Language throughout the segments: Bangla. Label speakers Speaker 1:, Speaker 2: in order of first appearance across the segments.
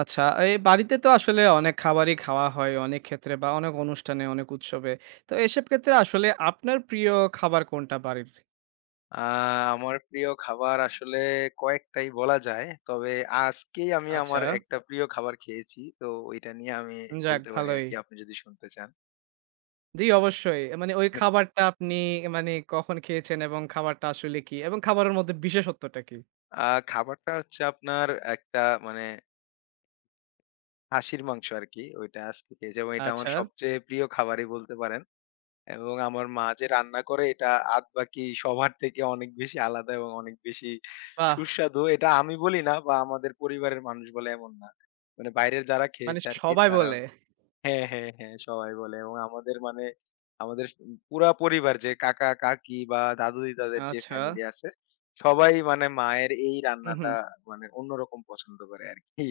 Speaker 1: আচ্ছা, এই বাড়িতে তো আসলে অনেক খাবারই খাওয়া হয় অনেক ক্ষেত্রে বা অনেক অনুষ্ঠানে, অনেক উৎসবে। তো এসব ক্ষেত্রে আসলে আপনার প্রিয় খাবার কোনটা বাড়ির?
Speaker 2: আ আমার প্রিয় খাবার আসলে কয়েকটাই বলা যায়। তবে আজকেই আমি
Speaker 1: আচ্ছা,
Speaker 2: আমার একটা প্রিয় খাবার খেয়েছি। তো ওইটা নিয়ে আমি
Speaker 1: যাক
Speaker 2: বলতে পারি
Speaker 1: ভালোই।
Speaker 2: আরকি আপনি যদি শুনতে চান।
Speaker 1: জি,
Speaker 2: না।
Speaker 1: অবশ্যই। মানে ওই খাবারটা আপনি মানে কখন খেয়েছেন এবং খাবারটা আসলে কি? এবং খাবারের মধ্যে বিশেষত্বটা কি?
Speaker 2: খাবারটা হচ্ছে আপনার একটা মানে খাসির মাংস আরকি। ওইটা আজকে খেয়েছি এবং এটা আমার
Speaker 1: আচ্ছা,
Speaker 2: সবচেয়ে প্রিয় খাবারই বলতে পারেন। এবং আমার মা যে রান্না করে এটা আদবাকি সবার থেকে অনেক বেশি আলাদা এবং অনেক বেশি
Speaker 1: বাহ!
Speaker 2: সুস্বাদু। এটা আমি বলি না বা আমাদের পরিবারের মানুষ বলে এমন না। মানে বাইরের যারা
Speaker 1: মানে
Speaker 2: খেয়েছে আরকি
Speaker 1: সবাই বলে।
Speaker 2: তারাও হ্যাঁ, হ্যাঁ, হ্যাঁ, সবাই বলে এবং আমাদের আমাদের পুরা পরিবার যে কাকা-কাকি বা দাদু-দিদাদের যে
Speaker 1: আচ্ছা।
Speaker 2: ফ্যামিলি আছে, সবাই মানে মায়ের এই
Speaker 1: হু, হু।
Speaker 2: রান্নাটা মানে অন্যরকম পছন্দ করে আরকি।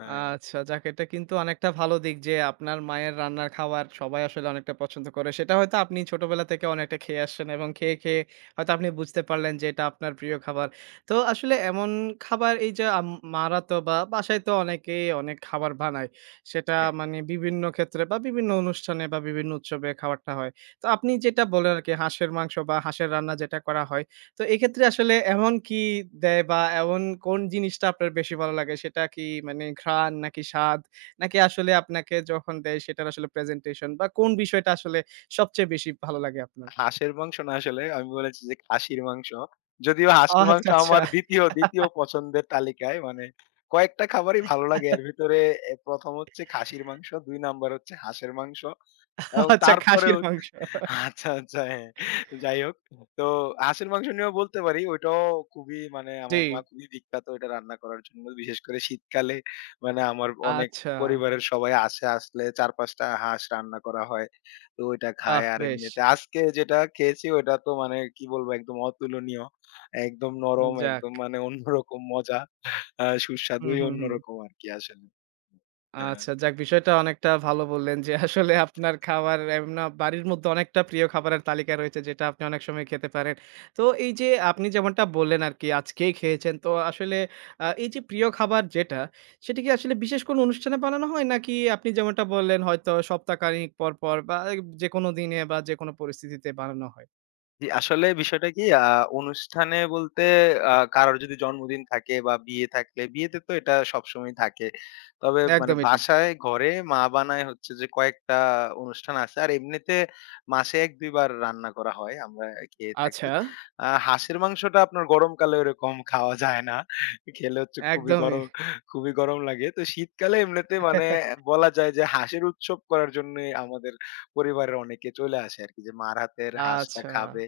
Speaker 2: হ্যাঁ।
Speaker 1: আচ্ছা, যাক এটা কিন্তু অনেকটা ভালো দিক যে আপনার মায়ের রান্নার খাবার সবাই আসলে অনেকটা পছন্দ করে। সেটা হয়তো আপনি ছোটবেলা থেকে অনেকটা খেয়ে আসছেন এবং খেয়ে, খেয়ে হয়তো আপনি বুঝতে পারলেন যে এটা আপনার প্রিয় খাবার। তো আসলে এমন খাবার এই যে মা'রা তো বা বাসায় তো অনেকেই অনেক খাবার বানায়। সেটা
Speaker 2: হ্যাঁ,
Speaker 1: মানে বিভিন্ন ক্ষেত্রে বা বিভিন্ন অনুষ্ঠানে বা বিভিন্ন উৎসবে খাবারটা হয়। তো আপনি যেটা বললেন আরকি হাঁসের মাংস বা হাঁসের রান্না যেটা করা হয় তো এক্ষেত্রে আসলে এমন কি দেয় বা এমন কোন জিনিসটা আপনার বেশি ভালো লাগে? সেটা কি মানে ঘ্রাণ নাকি স্বাদ? নাকি আসলে আপনাকে যখন দেয় সেটার আসলে প্রেজেন্টেশন বা কোন বিষয়টা আসলে সবচেয়ে বেশি ভালো লাগে আপনার?
Speaker 2: হাঁসের মাংস না আসলে আমি বলেছি যে খাসির মাংস। যদিও
Speaker 1: ও
Speaker 2: হাঁসের মাংস
Speaker 1: আচ্ছা, আচ্ছা।
Speaker 2: আমার ২য় পছন্দের তালিকায় মানে কয়েকটা খাবারই ভালো লাগে। এর ভিতরে ১ম হচ্ছে খাসির মাংস, ২ নাম্বার হচ্ছে হাঁসের মাংস। এবং
Speaker 1: আচ্ছা খাসির
Speaker 2: তারপরেও
Speaker 1: মাংস।
Speaker 2: আচ্ছা, আচ্ছা হ্যাঁ। যাই হোক। তো হাঁসের মাংস নিয়েও বলতে পারি। ওইটাও খুবই মানে
Speaker 1: জি।
Speaker 2: আমার মা খুবই বিখ্যাত ওইটা রান্না করার জন্য। বিশেষ করে শীতকালে মানে আমার অনেক
Speaker 1: আচ্ছা।
Speaker 2: পরিবারের সবাই আসে, আসলে ৪-৫ টা হাঁস রান্না করা হয়। তো ওইটা খায়।
Speaker 1: আহ!
Speaker 2: আর
Speaker 1: বেশ।
Speaker 2: এমনিতে আজকে যেটা খেয়েছি ওইটা তো মানে কি বলবো একদম অতুলনীয়। একদম নরম,
Speaker 1: যাক।
Speaker 2: একদম মানে অন্যরকম মজা।
Speaker 1: হুম,
Speaker 2: সুস্বাদুই
Speaker 1: হুম, হুম।
Speaker 2: অন্যরকম আরকি আসলে। হ্যাঁ।
Speaker 1: আচ্ছা, যাক বিষয়টা অনেকটা ভালো বললেন যে আসলে আপনার খাবার এমনা বাড়ির মধ্যে অনেকটা প্রিয় খাবারের তালিকা রয়েছে যেটা আপনি অনেক সময় খেতে পারেন। তো এই যে আপনি যেমনটা বললেন আরকি আজকেই খেয়েছেন। তো আসলে এই যে প্রিয় খাবার যেটা, সেটা কি আসলে বিশেষ কোনো অনুষ্ঠানে বানানো হয়? নাকি আপনি যেমনটা বললেন হয়তো সপ্তাহখানেক পর, পর বা যেকোনো দিনে বা যেকোনো পরিস্থিতিতে বানানো হয়?
Speaker 2: জি, আসলে বিষয়টা কি অনুষ্ঠানে বলতে কারোর যদি জন্মদিন থাকে বা বিয়ে থাকলে বিয়েতে তো এটা সবসময়ই থাকে। তবে মানে
Speaker 1: একদমই ঠিক।
Speaker 2: বাসায় ঘরে মা বানায় হচ্ছে যে কয়েকটা অনুষ্ঠান আছে। আর এমনিতে মাসে ১-২ বার রান্না করা হয়। আমরা খেয়ে থাকি।
Speaker 1: আচ্ছা,
Speaker 2: হাঁসের মাংসটা আপনার গরমকালে ওরকম খাওয়া যায় না। খেলে হচ্ছে
Speaker 1: একদমই।
Speaker 2: খুবই গরম লাগে। তো শীতকালে এমনিতে মানে বলা যায় যে হাঁসের উৎসব করার জন্যই আমাদের পরিবারের অনেকে চলে আসে আরকি যে মার হাতের হাঁসটা
Speaker 1: আচ্ছা,
Speaker 2: খাবে।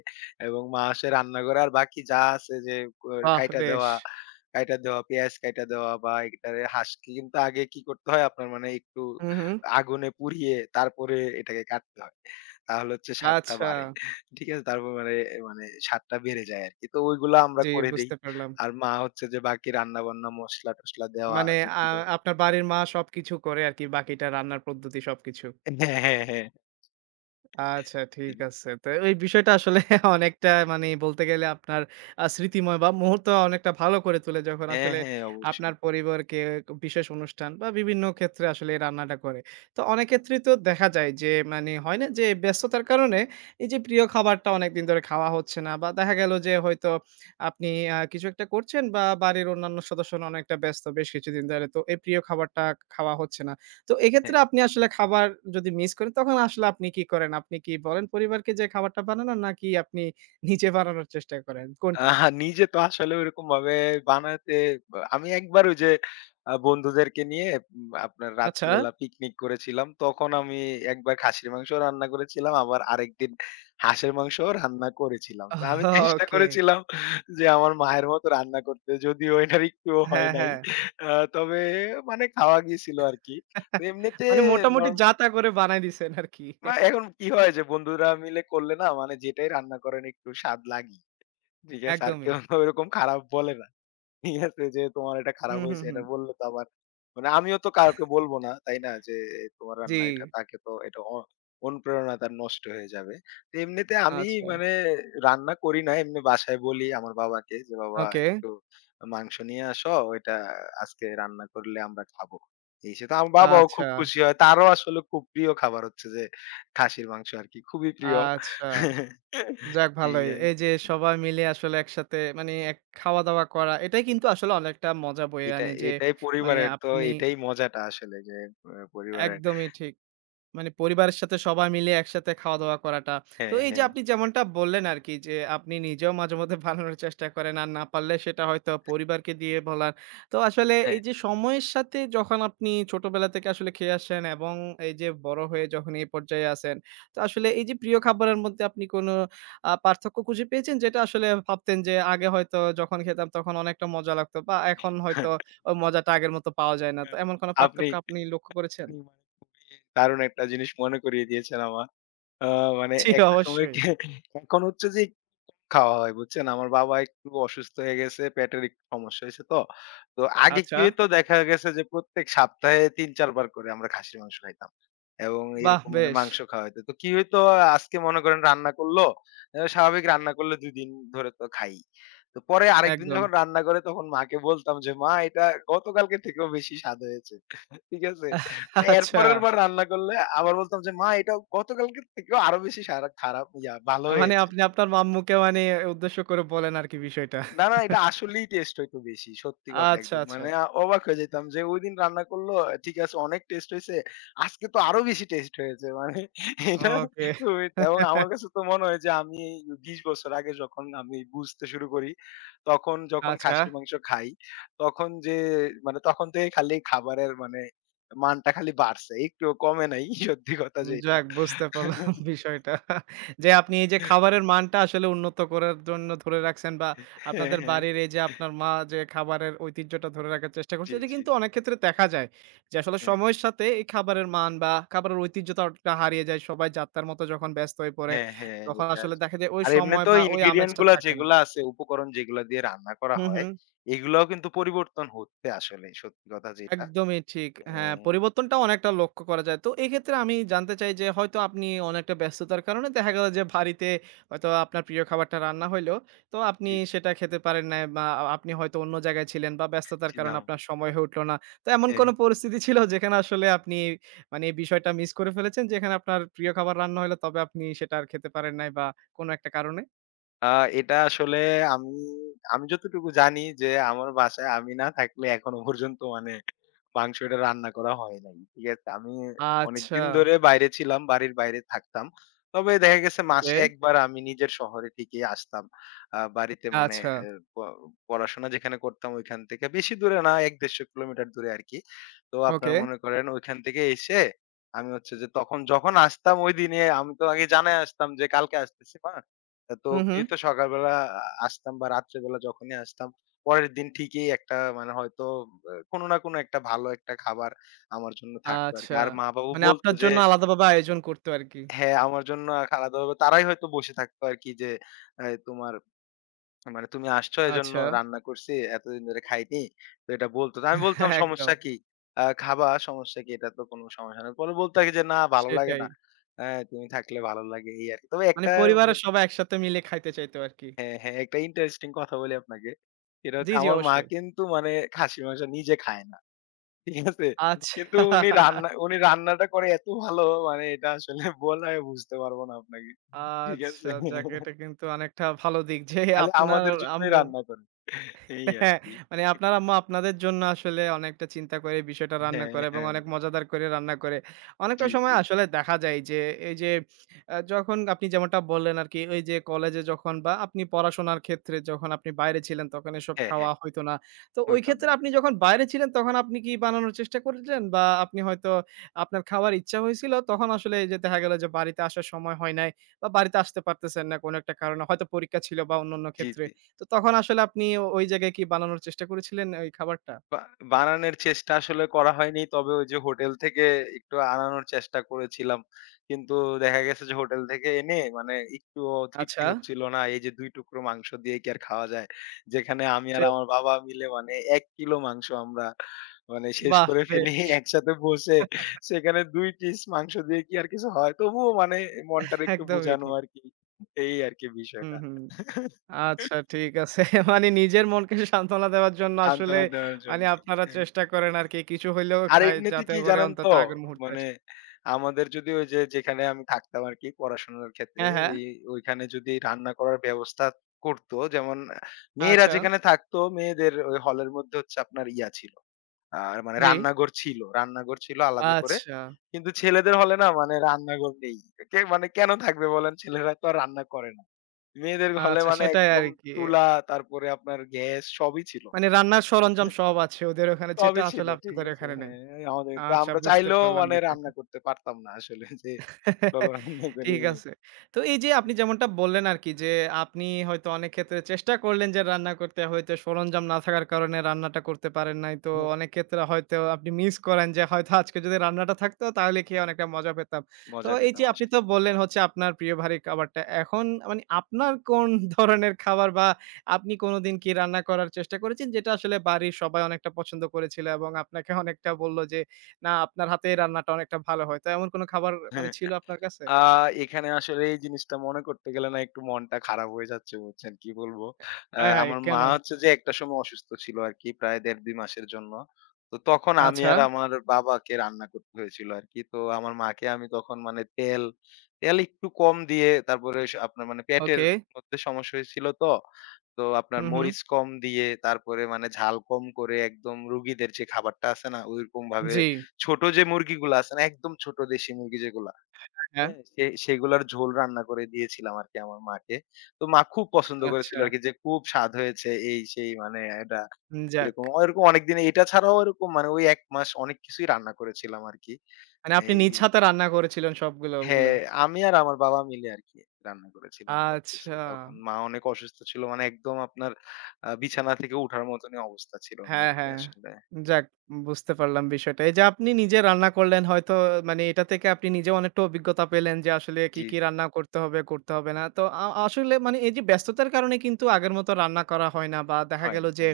Speaker 2: এবং মা আসে রান্না করে। আর বাকি যা আছে যে কোর
Speaker 1: বাহ!
Speaker 2: কাইটা
Speaker 1: বেশ।
Speaker 2: দেওয়া, কাইটা দেওয়া, পেঁয়াজ কাইটা দেওয়া বা এটারে হাঁসকে কিন্তু আগে কি করতে হয় আপনার মানে একটু
Speaker 1: হু, হু।
Speaker 2: আগুনে পুড়িয়ে তারপরে এটাকে কাটতে হয়। তাহলে হচ্ছে স্বাদটা
Speaker 1: আচ্ছা,
Speaker 2: বাড়ে। ঠিক আছে? তারপর মানে মানে স্বাদটা বেড়ে যায় আরকি। তো ওইগুলা আমরা
Speaker 1: জি
Speaker 2: করে দেই।
Speaker 1: বুঝতে পারলাম।
Speaker 2: আর মা হচ্ছে যে বাকি রান্না-বান্না মসলা-টসলা দেওয়া
Speaker 1: মানে
Speaker 2: যে
Speaker 1: আ
Speaker 2: কিভাবে
Speaker 1: আপনার বাড়ির মা সবকিছু করে আরকি বাকিটা রান্নার পদ্ধতি সবকিছু।
Speaker 2: হ্যাঁ, হ্যাঁ, হ্যাঁ।
Speaker 1: আচ্ছা ঠিক আছে। তো এই বিষয়টা আসলে অনেকটা মানে বলতে গেলে আপনার স্মৃতিময় বা মুহূর্ত অনেকটা ভালো করে তোলে যখন
Speaker 2: হ্যাঁ,
Speaker 1: আসলে
Speaker 2: হ্যাঁ অবশ্যই।
Speaker 1: আপনার পরিবারকে বিশেষ অনুষ্ঠান বা বিভিন্ন ক্ষেত্রে আসলে এই রান্নাটা করে। তো অনেক ক্ষেত্রেই তো দেখা যায় যে মানে হয় না যে ব্যস্ততার কারণে এই যে প্রিয় খাবারটা অনেকদিন ধরে খাওয়া হচ্ছে না বা দেখা গেল যে হয়তো আপনি কিছু একটা করছেন বা বাড়ির অন্যান্য সদস্য অনেকটা ব্যস্ত বেশ কিছুদিন ধরে। তো এই প্রিয় খাবারটা খাওয়া হচ্ছে না। তো
Speaker 2: হ্যাঁ।
Speaker 1: এক্ষেত্রে আপনি আসলে খাবার যদি মিস করেন তখন আসলে আপনি কি করেন? আপনি কি বলেন পরিবারকে যে খাবারটা বানানোর নাকি আপনি নিজে বানানোর চেষ্টা করেন? কোনটা?
Speaker 2: আহা নিজে তো আসলে ওরকম ভাবে বানাতে আমি একবার ওই যে বন্ধুদেরকে নিয়ে আপনার
Speaker 1: আচ্ছা।
Speaker 2: রাত্রিবেলা পিকনিক করেছিলাম। তখন আমি একবার খাসির মাংস রান্না করেছিলাম। আবার আরেকদিন হাঁসের মাংসও রান্না করেছিলাম। তো আমি চেষ্টা
Speaker 1: ওকে।
Speaker 2: করেছিলাম যে আমার মায়ের মতো রান্না করতে। যদিও এটার একটুও হয়
Speaker 1: হ্যাঁ,
Speaker 2: নাই।
Speaker 1: হ্যাঁ।
Speaker 2: আ তবে মানে খাওয়া গিয়েছিল আরকি। তো এমনিতে
Speaker 1: মানে মোটামুটি
Speaker 2: নর
Speaker 1: যা তা করে বানায় দিছেন আরকি।
Speaker 2: মা এখন কি হয় যে বন্ধুরা মিলে করলে না মানে যেটাই রান্না করেন একটু স্বাদ লাগে। ঠিক আছে? আর
Speaker 1: একদমই।
Speaker 2: কেউ তো ওরকম খারাপ বলে না। ঠিক আছে? যে তোমার এটা খারাপ
Speaker 1: হুম, হুম,
Speaker 2: হইছে
Speaker 1: হুম।
Speaker 2: এটা বললে তো আবার মানে আমিও তো কাউকে বলব না, তাই না? যে তোমার
Speaker 1: জি।
Speaker 2: রান্না এটা তাকে তো এটা অনুপ্রেরণা তার নষ্ট হয়ে যাবে। তো এমনিতে আমি
Speaker 1: আচ্ছা।
Speaker 2: মানে রান্না করি না। এমনি বাসায় বলি আমার বাবাকে যে, "বাবা
Speaker 1: ওকে।
Speaker 2: একটু মাংস নিয়ে আসো। ওইটা আজকে রান্না করলে আমরা খাবো।" এই সে তো আমার বাবাও
Speaker 1: আচ্ছা,
Speaker 2: খুব খুশি হয়। তারও আসলে খুব প্রিয় খাবার হচ্ছে যে খাসির মাংস আরকি। খুবই প্রিয়।
Speaker 1: আচ্ছা। যাক
Speaker 2: এই
Speaker 1: ভালোই।
Speaker 2: আর
Speaker 1: এই যে সবাই মিলে আসলে একসাথে মানে এক খাওয়া-দাওয়া করা এটাই কিন্তু আসলে অনেকটা মজা বয়ে
Speaker 2: এটা
Speaker 1: আনে যে
Speaker 2: এটাই
Speaker 1: মানে
Speaker 2: পরিবারের তো
Speaker 1: আপনি
Speaker 2: এটাই মজাটা আসলে যে পরিবারের
Speaker 1: একদমই ঠিক। মানে পরিবারের সাথে সবাই মিলে একসাথে খাওয়া-দাওয়া করাটা। তো
Speaker 2: হ্যাঁ,
Speaker 1: এই যে
Speaker 2: হ্যাঁ,
Speaker 1: আপনি যেমনটা বললেন আরকি যে, আপনি নিজেও মাঝেমধ্যে বানানোর চেষ্টা করেন। আর না পারলে সেটা হয়তো পরিবারকে দিয়ে বলান। তো আসলে
Speaker 2: হ্যাঁ।
Speaker 1: এই যে সময়ের সাথে যখন আপনি ছোটবেলা থেকে আসলে খেয়ে আসেন এবং এই যে বড় হয়ে যখন এই পর্যায়ে আসেন, তো আসলে এই যে প্রিয় খাবারের মধ্যে আপনি কোনো পার্থক্য খুঁজে পেয়েছেন? যেটা আসলে ভাবতেন যে আগে হয়তো যখন খেতাম তখন অনেকটা মজা লাগতো বা এখন হয়তো ওই মজাটা আগের মতো পাওয়া যায় না। তো
Speaker 2: হ্যাঁ।
Speaker 1: এমন কোনো
Speaker 2: আপনি
Speaker 1: পার্থক্য আপনি লক্ষ্য করেছেন?
Speaker 2: আপনি মানে খুবই দারুণ একটা জিনিস মনে করিয়ে দিয়েছেন আমার। আ মানে
Speaker 1: জি,
Speaker 2: একটা সময়
Speaker 1: অবশ্যই।
Speaker 2: কে এখন হচ্ছে যে খাওয়া হয় বুঝছেন? আমার বাবা একটু অসুস্থ হয়ে গেছে, পেটের একটু সমস্যা হইছে তো। তো আগে
Speaker 1: আচ্ছা,
Speaker 2: কি হইতো দেখা গেছে যে প্রত্যেক সপ্তাহে ৩-৪ বার করে আমরা খাসির মাংস খাইতাম। এবং
Speaker 1: বাহ!
Speaker 2: এরকম মানে
Speaker 1: বেশ,
Speaker 2: মাংস খাওয়া হইতো। তো কি হইতো আজকে মনে করেন রান্না করল। স্বাভাবিক রান্না করলে ২ দিন ধরে তো খাই। তো পরে আরেকদিন
Speaker 1: একদম।
Speaker 2: যখন রান্না করে তখন মাকে বলতাম যে, "মা এটা গতকালকের থেকেও বেশি স্বাদ হয়েছে।" ঠিক আছে? তো
Speaker 1: আচ্ছা,
Speaker 2: এরপরের বার রান্না করলে আবার বলতাম যে, "মা এটা গতকালকের থেকেও আরো বেশি সারা খারাপ ইয়া ভালো
Speaker 1: মানে
Speaker 2: হয়েছে।"
Speaker 1: আপনি আপনার আম্মুকে মানে উদ্দেশ্য করে বলেন আরকি বিষয়টা।
Speaker 2: না, না এটা আসলেই টেস্ট হইতো বেশি। সত্যি কথা
Speaker 1: আচ্ছা,
Speaker 2: একদম।
Speaker 1: আচ্ছা।
Speaker 2: মানে অবাক হয়ে যেতাম যে ওইদিন রান্না করলো, ঠিক আছে অনেক টেস্ট হইছে। আজকে তো আরো বেশি টেস্ট হয়েছে। মানে এটা
Speaker 1: ওকে।
Speaker 2: ওই এবং আমার কাছে তো মনে হয় যে আমি ২০ বছর আগে যখন আমি বুঝতে শুরু করি, তখন যখন
Speaker 1: আচ্ছা।
Speaker 2: খাসির মাংস খাই, তখন যে মানে তখন থেকে খালি খাবারের মানে মানটা খালি বাড়ছে। একটুও কমে নাই সত্যি কথা যেটা।
Speaker 1: যাক বুঝতে পারলাম বিষয়টা। যে আপনি এই যে খাবারের মানটা আসলে উন্নত করার জন্য ধরে রাখছেন বা
Speaker 2: হ্যাঁ,
Speaker 1: আপনাদের
Speaker 2: হ্যাঁ।
Speaker 1: বাড়ির এই যে আপনার মা যে খাবারের ঐতিহ্যটা ধরে রাখার চেষ্টা করছে,
Speaker 2: জি,
Speaker 1: এটা
Speaker 2: জি।
Speaker 1: কিন্তু অনেক ক্ষেত্রে দেখা যায় যে আসলে
Speaker 2: হ্যাঁ।
Speaker 1: সময়ের সাথে এই খাবারের মান বা খাবারের ঐতিহ্যটা হারিয়ে যায়। সবাই যাত্রার মতো যখন ব্যস্ত হয়ে পড়ে,
Speaker 2: হ্যাঁ, হ্যাঁ,
Speaker 1: তখন
Speaker 2: এটা
Speaker 1: আসলে
Speaker 2: আছে।
Speaker 1: দেখা যায় ওই
Speaker 2: আর
Speaker 1: সময়
Speaker 2: এমনিতেও
Speaker 1: বা ওই
Speaker 2: ইনগ্রিডিয়েন্ট
Speaker 1: আমেজটা
Speaker 2: গুলা
Speaker 1: থাকে না।
Speaker 2: যেগুলা আছে, উপকরণ যেগুলা দিয়ে রান্না করা
Speaker 1: হু, হু।
Speaker 2: হয়, এগুলাও কিন্তু পরিবর্তন হচ্ছে আসলে সত্যি কথা যেটা।
Speaker 1: একদমই ঠিক। হ্যাঁ,
Speaker 2: হ্যাঁ,
Speaker 1: পরিবর্তনটাও অনেকটা লক্ষ্য করা যায়। তো এক্ষেত্রে আমি জানতে চাই যে হয়তো আপনি অনেকটা ব্যস্ততার কারণে দেখা গেল যে বাড়িতে হয়তো আপনার প্রিয় খাবারটা রান্না হইলো। তো আপনি
Speaker 2: জি,
Speaker 1: সেটা খেতে পারেন নাই বা আপনি হয়তো অন্য জায়গায় ছিলেন বা ব্যস্ততার কারণে
Speaker 2: ছিলাম।
Speaker 1: আপনার সময় হয়ে উঠলো না। তো এমন
Speaker 2: হ্যাঁ।
Speaker 1: কোনো পরিস্থিতি ছিল যেখানে আসলে আপনি মানে এই বিষয়টা মিস করে ফেলেছেন? যেখানে আপনার প্রিয় খাবার রান্না হইলো তবে আপনি সেটা আর খেতে পারেন নাই বা কোনো একটা কারণে?
Speaker 2: আ এটা আসলে আমি আমি যতটুকু জানি যে আমার বাসায় আমি না থাকলে এখনো পর্যন্ত মানে মাংসটা রান্না করা হয় নাই। ঠিক আছে? আমি
Speaker 1: আচ্ছা।
Speaker 2: অনেকদিন ধরে বাইরে ছিলাম, বাড়ির বাইরে থাকতাম। তবে দেখা গেছে
Speaker 1: ওকে।
Speaker 2: মাসে একবার আমি নিজের শহরে ঠিকই আসতাম। বাড়িতে মানে
Speaker 1: আচ্ছা।
Speaker 2: এ প পড়াশোনা যেখানে করতাম ওইখান থেকে বেশি দূরে না ১-১৫০ কিলোমিটার দূরে আরকি। তো আপনার
Speaker 1: ওকে।
Speaker 2: মনে করেন ওইখান থেকে এসে আমি হচ্ছে যে তখন যখন আসতাম ওইদিনে আমি তো আগে জানায় আসতাম যে কালকে আসতেছি মা। তো
Speaker 1: হুম, হুম।
Speaker 2: কিন্তু সকালবেলা আ আসতাম বা রাত্রেবেলা যখনই আসতাম, পরের দিন ঠিকই একটা মানে হয়তো কোনো না কোনো একটা ভালো একটা খাবার আমার জন্য থাকতো আরকি।
Speaker 1: আচ্ছা।
Speaker 2: আর মা-বাবাও
Speaker 1: মানে
Speaker 2: বলতো
Speaker 1: আপনার
Speaker 2: যে
Speaker 1: জন্য আলাদাভাবে আয়োজন করতো আরকি।
Speaker 2: হ্যাঁ, আমার জন্য আলাদা ভাবে তারাই হয়তো বসে থাকতো আরকি যে তোমার মানে "তুমি আসছো এজন্য
Speaker 1: আচ্ছা।
Speaker 2: রান্না করছি, এতদিন ধরে খাইনি।" তো এটা বলতো। তো আমি বলতাম,
Speaker 1: হ্যাঁ, একদম।
Speaker 2: "সমস্যা কি? খাবা, সমস্যা কি? এটা তো কোনো সমস্যা না।" পরে বলত আরকি যে, "না, ভালো লাগে
Speaker 1: সেটাই।
Speaker 2: না। হ্যাঁ, তুমি থাকলে ভালো লাগে" এই আরকি। তবে
Speaker 1: মানে
Speaker 2: একটা
Speaker 1: পরিবারের সবাই একসাথে মিলে খাইতে চাইতো আরকি।
Speaker 2: হ্যাঁ, হ্যাঁ। একটা ইন্টারেস্টিং কথা বলি আপনাকে। সেটা
Speaker 1: জি,
Speaker 2: হচ্ছে
Speaker 1: জি
Speaker 2: আমার মা
Speaker 1: অবশ্যই।
Speaker 2: কিন্তু মানে খাসির মাংস নিজে খায় না। ঠিক আছে? কিন্তু
Speaker 1: আচ্ছা।
Speaker 2: উনি রান্নাটা করে এত ভালো মানে এটা আসলে বলে বুঝতে পারবো না আপনাকে। ঠিক
Speaker 1: আচ্ছা,
Speaker 2: আছে?
Speaker 1: যাক এটা কিন্তু অনেকটা ভালো দিক যে
Speaker 2: খালি
Speaker 1: আপনার
Speaker 2: আমাদের জন্যই
Speaker 1: আম্মু
Speaker 2: রান্না করে। এই
Speaker 1: হ্যাঁ,
Speaker 2: আরকি।
Speaker 1: মানে আপনার আম্মু আপনাদের জন্য আসলে অনেকটা চিন্তা করে বিষয়টা রান্না
Speaker 2: হ্যাঁ,
Speaker 1: করে এবং
Speaker 2: হ্যাঁ।
Speaker 1: অনেক মজাদার করে রান্না করে। অনেকটা
Speaker 2: জি,
Speaker 1: সময়
Speaker 2: জি।
Speaker 1: আসলে দেখা যায় যে এই যে যখন আপনি যেমনটা বললেন আরকি ওই যে কলেজে যখন বা আপনি পড়াশোনার ক্ষেত্রে যখন আপনি বাইরে ছিলেন তখন এসব
Speaker 2: হ্যাঁ,
Speaker 1: খাওয়া
Speaker 2: হ্যাঁ।
Speaker 1: হইতো না। তো ওই
Speaker 2: হইতো না।
Speaker 1: ক্ষেত্রে আপনি যখন বাইরে ছিলেন তখন আপনি কি বানানোর চেষ্টা করেছিলেন? বা আপনি হয়তো আপনার খাওয়ার ইচ্ছা হয়েছিল তখন আসলে এই যে দেখা গেল যে বাড়িতে আসার সময় হয় নাই বা বাড়িতে আসতে পারতেছেন না কোনো একটা কারণে হয়তো পরীক্ষা ছিল বা অন্যান্য
Speaker 2: জি,
Speaker 1: ক্ষেত্রে।
Speaker 2: জি।
Speaker 1: তো তখন আসলে আপনি ওই জায়গায় কি বানানোর চেষ্টা করেছিলেন ওই খাবারটা?
Speaker 2: বা বানানের চেষ্টা আসলে করা হয়নি। তবে ওই যে হোটেল থেকে একটু আনানোর চেষ্টা করেছিলাম। কিন্তু দেখা গেছে যে হোটেল থেকে এনে মানে একটুও তৃপ্তি
Speaker 1: আচ্ছা।
Speaker 2: হচ্ছিল না। এই যে ২ টুকরো মাংস দিয়ে কি আর খাওয়া যায়? যেখানে আমি
Speaker 1: সে
Speaker 2: আর আমার বাবা মিলে মানে ১ কিলো মাংস আমরা মানে শেষ
Speaker 1: বাহ!
Speaker 2: করে ফেলি
Speaker 1: বেশ
Speaker 2: একসাথে বসে। সেখানে ২ পিস মাংস দিয়ে কি আর কিছু হয়? তবুও মানে মনটারে একটু
Speaker 1: একদমই
Speaker 2: বুঝানো
Speaker 1: ঠিক।
Speaker 2: আরকি। এই আরকি
Speaker 1: হুম,
Speaker 2: বিষয়টা।
Speaker 1: হুম। আচ্ছা ঠিক আছে। মানে নিজের মনকে সান্ত্বনা দেওয়ার জন্য আসলে
Speaker 2: সান্ত্বনা দেওয়ার
Speaker 1: মানে
Speaker 2: জন্য।
Speaker 1: আপনারা
Speaker 2: হ্যাঁ।
Speaker 1: চেষ্টা করেন আরকি কিছু হইলেও
Speaker 2: আর
Speaker 1: খাই
Speaker 2: এমনিতে
Speaker 1: যাতে
Speaker 2: কি
Speaker 1: করে
Speaker 2: জানেন
Speaker 1: অন্তত
Speaker 2: তো?
Speaker 1: আগের মুহূর্তে
Speaker 2: মানে
Speaker 1: আসে।
Speaker 2: আমাদের যদি ওই যে যেখানে আমি থাকতাম আরকি পড়াশোনার ক্ষেত্রে,
Speaker 1: হ্যাঁ, হ্যাঁ।
Speaker 2: ওইখানে যদি রান্না করার ব্যবস্থা করত, যেমন মেয়েরা
Speaker 1: আচ্ছা।
Speaker 2: যেখানে থাকতো, মেয়েদের ওই হলের মধ্যে হচ্ছে আপনার ইয়া ছিল। আ মানে
Speaker 1: জি।
Speaker 2: রান্নাঘর ছিল। রান্নাঘর ছিল আলাদা করে।
Speaker 1: আচ্ছা,
Speaker 2: কিন্তু ছেলেদের হলে না মানে রান্নাঘর নেই। কে মানে কেন থাকবে বলেন? ছেলেরা তো আর রান্না করে না। মেয়েদের হলে
Speaker 1: আচ্ছা
Speaker 2: মানে
Speaker 1: সেটাই
Speaker 2: একদম
Speaker 1: আরকি।
Speaker 2: চুলা, তারপরে আপনার গ্যাস সবই ছিল।
Speaker 1: মানে রান্নার সরঞ্জাম সব আছে ওদের ওখানে যেটা
Speaker 2: সবই ছিল।
Speaker 1: আসলে
Speaker 2: ঠিক
Speaker 1: আপনাদের
Speaker 2: আছে?
Speaker 1: এখানে নাই।
Speaker 2: হ্যাঁ, এই আমাদের তো
Speaker 1: আচ্ছা
Speaker 2: আমরা
Speaker 1: বুঝতে
Speaker 2: চাইলেও
Speaker 1: পারলাম
Speaker 2: মানে
Speaker 1: বিষয়টা।
Speaker 2: রান্না করতে পারতাম না আসলে যে চলো রান্না করি।
Speaker 1: ঠিক আছে। তো এই যে আপনি যেমনটা বললেন আরকি যে, আপনি হয়তো অনেক ক্ষেত্রে চেষ্টা করলেন যে রান্না করতে, হয়তো সরঞ্জাম না থাকার কারণে রান্নাটা করতে পারেন নাই। তো
Speaker 2: হ্যাঁ,
Speaker 1: অনেক ক্ষেত্রে হয়তো আপনি মিস করেন যে হয়তো আজকে যদি রান্নাটা থাকতো তাহলে খেয়ে অনেকটা মজা পেতাম। তো
Speaker 2: মজা
Speaker 1: এই যে
Speaker 2: পেতাম
Speaker 1: আপনি
Speaker 2: আসলে।
Speaker 1: তো বললেন হচ্ছে আপনার প্রিয় ভারী খাবারটা। এখন মানে আপনার কোন ধরনের খাবার বা আপনি কোনদিন কি রান্না করার চেষ্টা করেছেন যেটা আসলে বাড়ির সবাই অনেকটা পছন্দ করেছিল এবং আপনাকে অনেকটা বলল যে না আপনার হাতে এই রান্নাটা অনেকটা ভালো হয়। তো এমন কোনো খাবার মানে
Speaker 2: হ্যাঁ।
Speaker 1: ছিল আপনার কাছে?
Speaker 2: আ এখানে আসলে এই জিনিসটা মনে করতে গেলে না একটু মনটা খারাপ হয়ে যাচ্ছে বুঝছেন। কি বলবো?
Speaker 1: আয় হায়!
Speaker 2: আমার মা
Speaker 1: কেন?
Speaker 2: হচ্ছে যে একটা সময় অসুস্থ ছিল আরকি প্রায় ১.৫-২ মাসের জন্য। তো তখন আমি
Speaker 1: আচ্ছা,
Speaker 2: আর আমার বাবাকে রান্না করতে হয়েছিল আরকি। তো আমার মাকে আমি তখন মানে তেল একটু কম দিয়ে তারপরে আপনার মানে পেটের
Speaker 1: ওকে।
Speaker 2: মধ্যে সমস্যা হয়েছিল তো। তো আপনার
Speaker 1: হুম, হুম।
Speaker 2: মরিচ কম দিয়ে তারপরে মানে ঝাল কম করে একদম রুগীদের যে খাবারটা আছে না? ওইরকম ভাবে
Speaker 1: জি।
Speaker 2: ছোট যে মুরগিগুলা আছে না? একদম ছোট দেশি মুরগি যেগুলা
Speaker 1: হ্যাঁ,
Speaker 2: হ্যাঁ, সেগুলার ঝোল রান্না করে দিয়েছিলাম আরকি আমার মাকে। তো মা খুব পছন্দ করেছিল
Speaker 1: আচ্ছা।
Speaker 2: আরকি যে, "খুব স্বাদ হয়েছে।" এই সেই মানে এটা
Speaker 1: যাক।
Speaker 2: এরকম ওরকম অনেকদিন এটা ছাড়াও ওরকম মানে ওই ১ মাস অনেক কিছুই রান্না করেছিলাম আরকি।
Speaker 1: মানে আপনি
Speaker 2: এই
Speaker 1: নিজ হাতে রান্না করেছিলেন সবগুলো ওগুলা।
Speaker 2: হ্যাঁ, আমি আর আমার বাবা মিলে আরকি রান্না করেছিলাম সবকিছু।
Speaker 1: আচ্ছা।
Speaker 2: তখন মা অনেক অসুস্থ ছিল মানে একদম আপনার বিছানা থেকে উঠার মতনই অবস্থা ছিল না
Speaker 1: হ্যাঁ,
Speaker 2: আরকি
Speaker 1: হ্যাঁ।
Speaker 2: আসলে।
Speaker 1: যাক বুঝতে পারলাম বিষয়টা। এই যে আপনি নিজে রান্না করলেন হয়তো মানে এটা থেকে আপনি নিজেও অনেকটা অভিজ্ঞতা পেলেন যে আসলে কি,
Speaker 2: জি,
Speaker 1: কি রান্না করতে হবে, করতে হবে না। তো আসলে মানে এই যে ব্যস্ততার কারণে কিন্তু আগের মতো রান্না করা হয় না বা দেখা
Speaker 2: হয়
Speaker 1: গেল
Speaker 2: না।
Speaker 1: যে
Speaker 2: হ্যাঁ।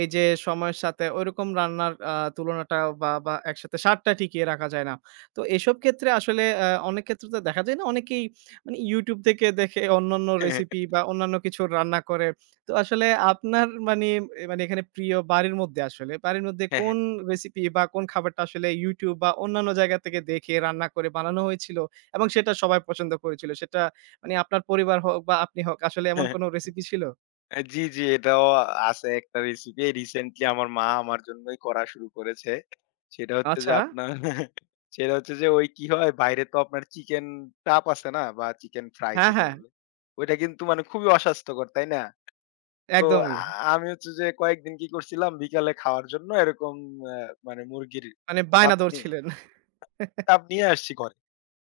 Speaker 1: এই যে সময়ের সাথে ঐরকম রান্নার তুলনাটা বা একসাথে স্বাদটা টিকিয়ে রাখা যায় না। তো এসব ক্ষেত্রে আসলে অনেক ক্ষেত্রে তো দেখা যায় না অনেকেই মানে YouTube থেকে দেখে অন্যান্য রেসিপি বা অন্যান্য কিছু রান্না করে তো আসলে আপনার মানে মানে এখানে প্রিয় বাড়ির মধ্যে আসলে, বাড়ির মধ্যে
Speaker 2: হ্যাঁ,
Speaker 1: কোন রেসিপি বা কোন খাবারটা আসলে YouTube বা অন্যান্য জায়গা থেকে দেখে রান্না করে বানানো হয়েছিল এবং সেটা সবাই পছন্দ করেছিল? সেটা মানে আপনার পরিবার হোক বা আপনি হোক আসলে এমন
Speaker 2: হ্যাঁ।
Speaker 1: কোন রেসিপি ছিল?
Speaker 2: জি, জি, এটাও আছে একটা রেসিপি। রিসেন্টলি আমার মা আমার জন্যই করা শুরু করেছে। সেটা হচ্ছে যে
Speaker 1: আচ্ছা।
Speaker 2: আপনার সেটা হচ্ছে যে ওই কি হয় বাইরে তো আপনার চিকেন চাপ আছে না? বা চিকেন ফ্রাই
Speaker 1: হ্যাঁ,
Speaker 2: যেটা
Speaker 1: হ্যাঁ,
Speaker 2: বলে। ওইটা কিন্তু মানে খুবই অস্বাস্থ্যকর, তাই না? তো
Speaker 1: একদমই।
Speaker 2: আ আমি হচ্ছে যে কয়েকদিন কি করছিলাম বিকালে খাওয়ার জন্য এরকম অ্যা মানে মুরগির
Speaker 1: মানে
Speaker 2: চাপ
Speaker 1: বায়না
Speaker 2: নিয়ে
Speaker 1: ধরছিলেন।
Speaker 2: চাপ নিয়ে আসছি ঘরে।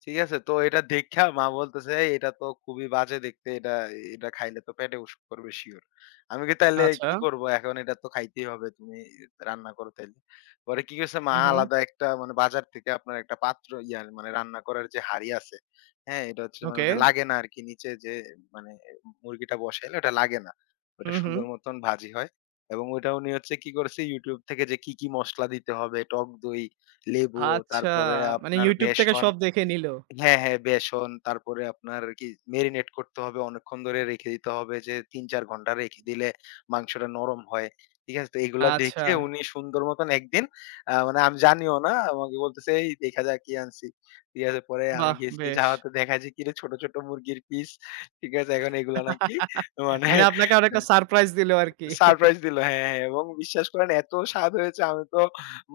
Speaker 2: ঠিক আছে? তো এটা দেইখা মা বলতেছে, "এই এটা তো খুবই বাজে দেখতে। এটা এটা খাইলে তো পেটে অসুখ করবে শিওর।" আমি কই, "তাইলে
Speaker 1: আচ্ছা।
Speaker 2: কি করব? এখন এটা তো খাইতেই হবে। তুমি রান্না করো তাইলে।" পরে কি করছে মা
Speaker 1: হু, হু।
Speaker 2: আলাদা একটা মানে বাজার থেকে আপনার একটা পাত্র ইয়া মানে রান্না করার যে হাঁড়ি আছে, হ্যাঁ? এটা হচ্ছে মানে
Speaker 1: ওকে।
Speaker 2: ওটা লাগে না আরকি নিচে যে মানে মুরগিটা বসাইলে ওটা লাগে না।
Speaker 1: হু,
Speaker 2: ওটা
Speaker 1: হু।
Speaker 2: সুন্দর মতন ভাজি হয়। এবং ওইটা উনি হচ্ছে কি করছে YouTube থেকে যে কি, কি মসলা দিতে হবে, টক দই, লেবু,
Speaker 1: আচ্ছা,
Speaker 2: তারপরে
Speaker 1: মানে
Speaker 2: আপনার
Speaker 1: YouTube থেকে
Speaker 2: বেসন
Speaker 1: সব দেখে নিল।
Speaker 2: হ্যাঁ, হ্যাঁ, বেসন তারপরে আপনার কি মেরিনেট করতে হবে। অনেকক্ষণ ধরে রেখে দিতে হবে যে ৩-৪ ঘন্টা রেখে দিলে মাংসটা নরম হয়। ঠিক আছে? তো এগুলা
Speaker 1: আচ্ছা,
Speaker 2: দেখে উনি সুন্দর মতন একদিন মানে আমি জানিও না আমাকে বলতেছে, "এই দেখা যা কি আনছি।" ঠিক আছে? পরে আমি
Speaker 1: বাহ!
Speaker 2: গেছি
Speaker 1: বেশ।
Speaker 2: যাওয়াতে দেখা যায় কিরে ছোট, ছোট মুরগির পিস। ঠিক আছে? এখন এগুলা নাকি মানে
Speaker 1: মানে আপনাকে অনেকটা সারপ্রাইজ দিল আরকি।
Speaker 2: সারপ্রাইজ দিল। হ্যাঁ, হ্যাঁ এবং বিশ্বাস করেন এত স্বাদ হয়েছে আমি তো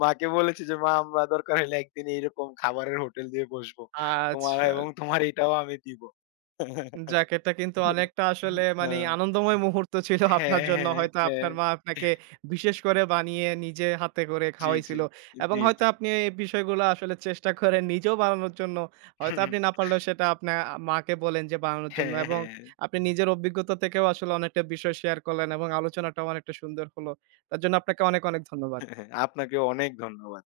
Speaker 2: মাকে বলেছি যে, "মা আমরা দরকার হলে একদিন এইরকম খাবারের হোটেল দিয়ে বসবো। তোমার
Speaker 1: আচ্ছা।
Speaker 2: এবং তোমার এটাও আমি দিব।"
Speaker 1: যাক এটা কিন্তু অনেকটা আসলে মানি
Speaker 2: হ্যাঁ।
Speaker 1: আনন্দময় মুহূর্ত ছিল আপনার
Speaker 2: হ্যাঁ,
Speaker 1: জন্য।
Speaker 2: হ্যাঁ,
Speaker 1: হয়তো আপনার
Speaker 2: হ্যাঁ।
Speaker 1: মা আপনাকে বিশেষ করে বানিয়ে নিজে হাতে করে
Speaker 2: জি, জি,
Speaker 1: খাওয়াইছিল। এবং
Speaker 2: জি,
Speaker 1: হয়তো
Speaker 2: জি।
Speaker 1: আপনি এই বিষয়গুলো আসলে চেষ্টা করেন নিজেও বানানোর জন্য। হয়তো আপনি না পারলেও সেটা আপনার মাকে বলেন যে বানানোর জন্য।
Speaker 2: হ্যাঁ,
Speaker 1: এবং
Speaker 2: হ্যাঁ।
Speaker 1: আপনি নিজের অভিজ্ঞতা থেকেও আসলে অনেকটা বিষয় শেয়ার করলেন এবং আলোচনাটাও অনেকটা সুন্দর হলো। তার জন্য আপনাকে অনেক, অনেক
Speaker 2: হ্যাঁ,
Speaker 1: ধন্যবাদ।
Speaker 2: হ্যাঁ, আপনাকেও অনেক ধন্যবাদ।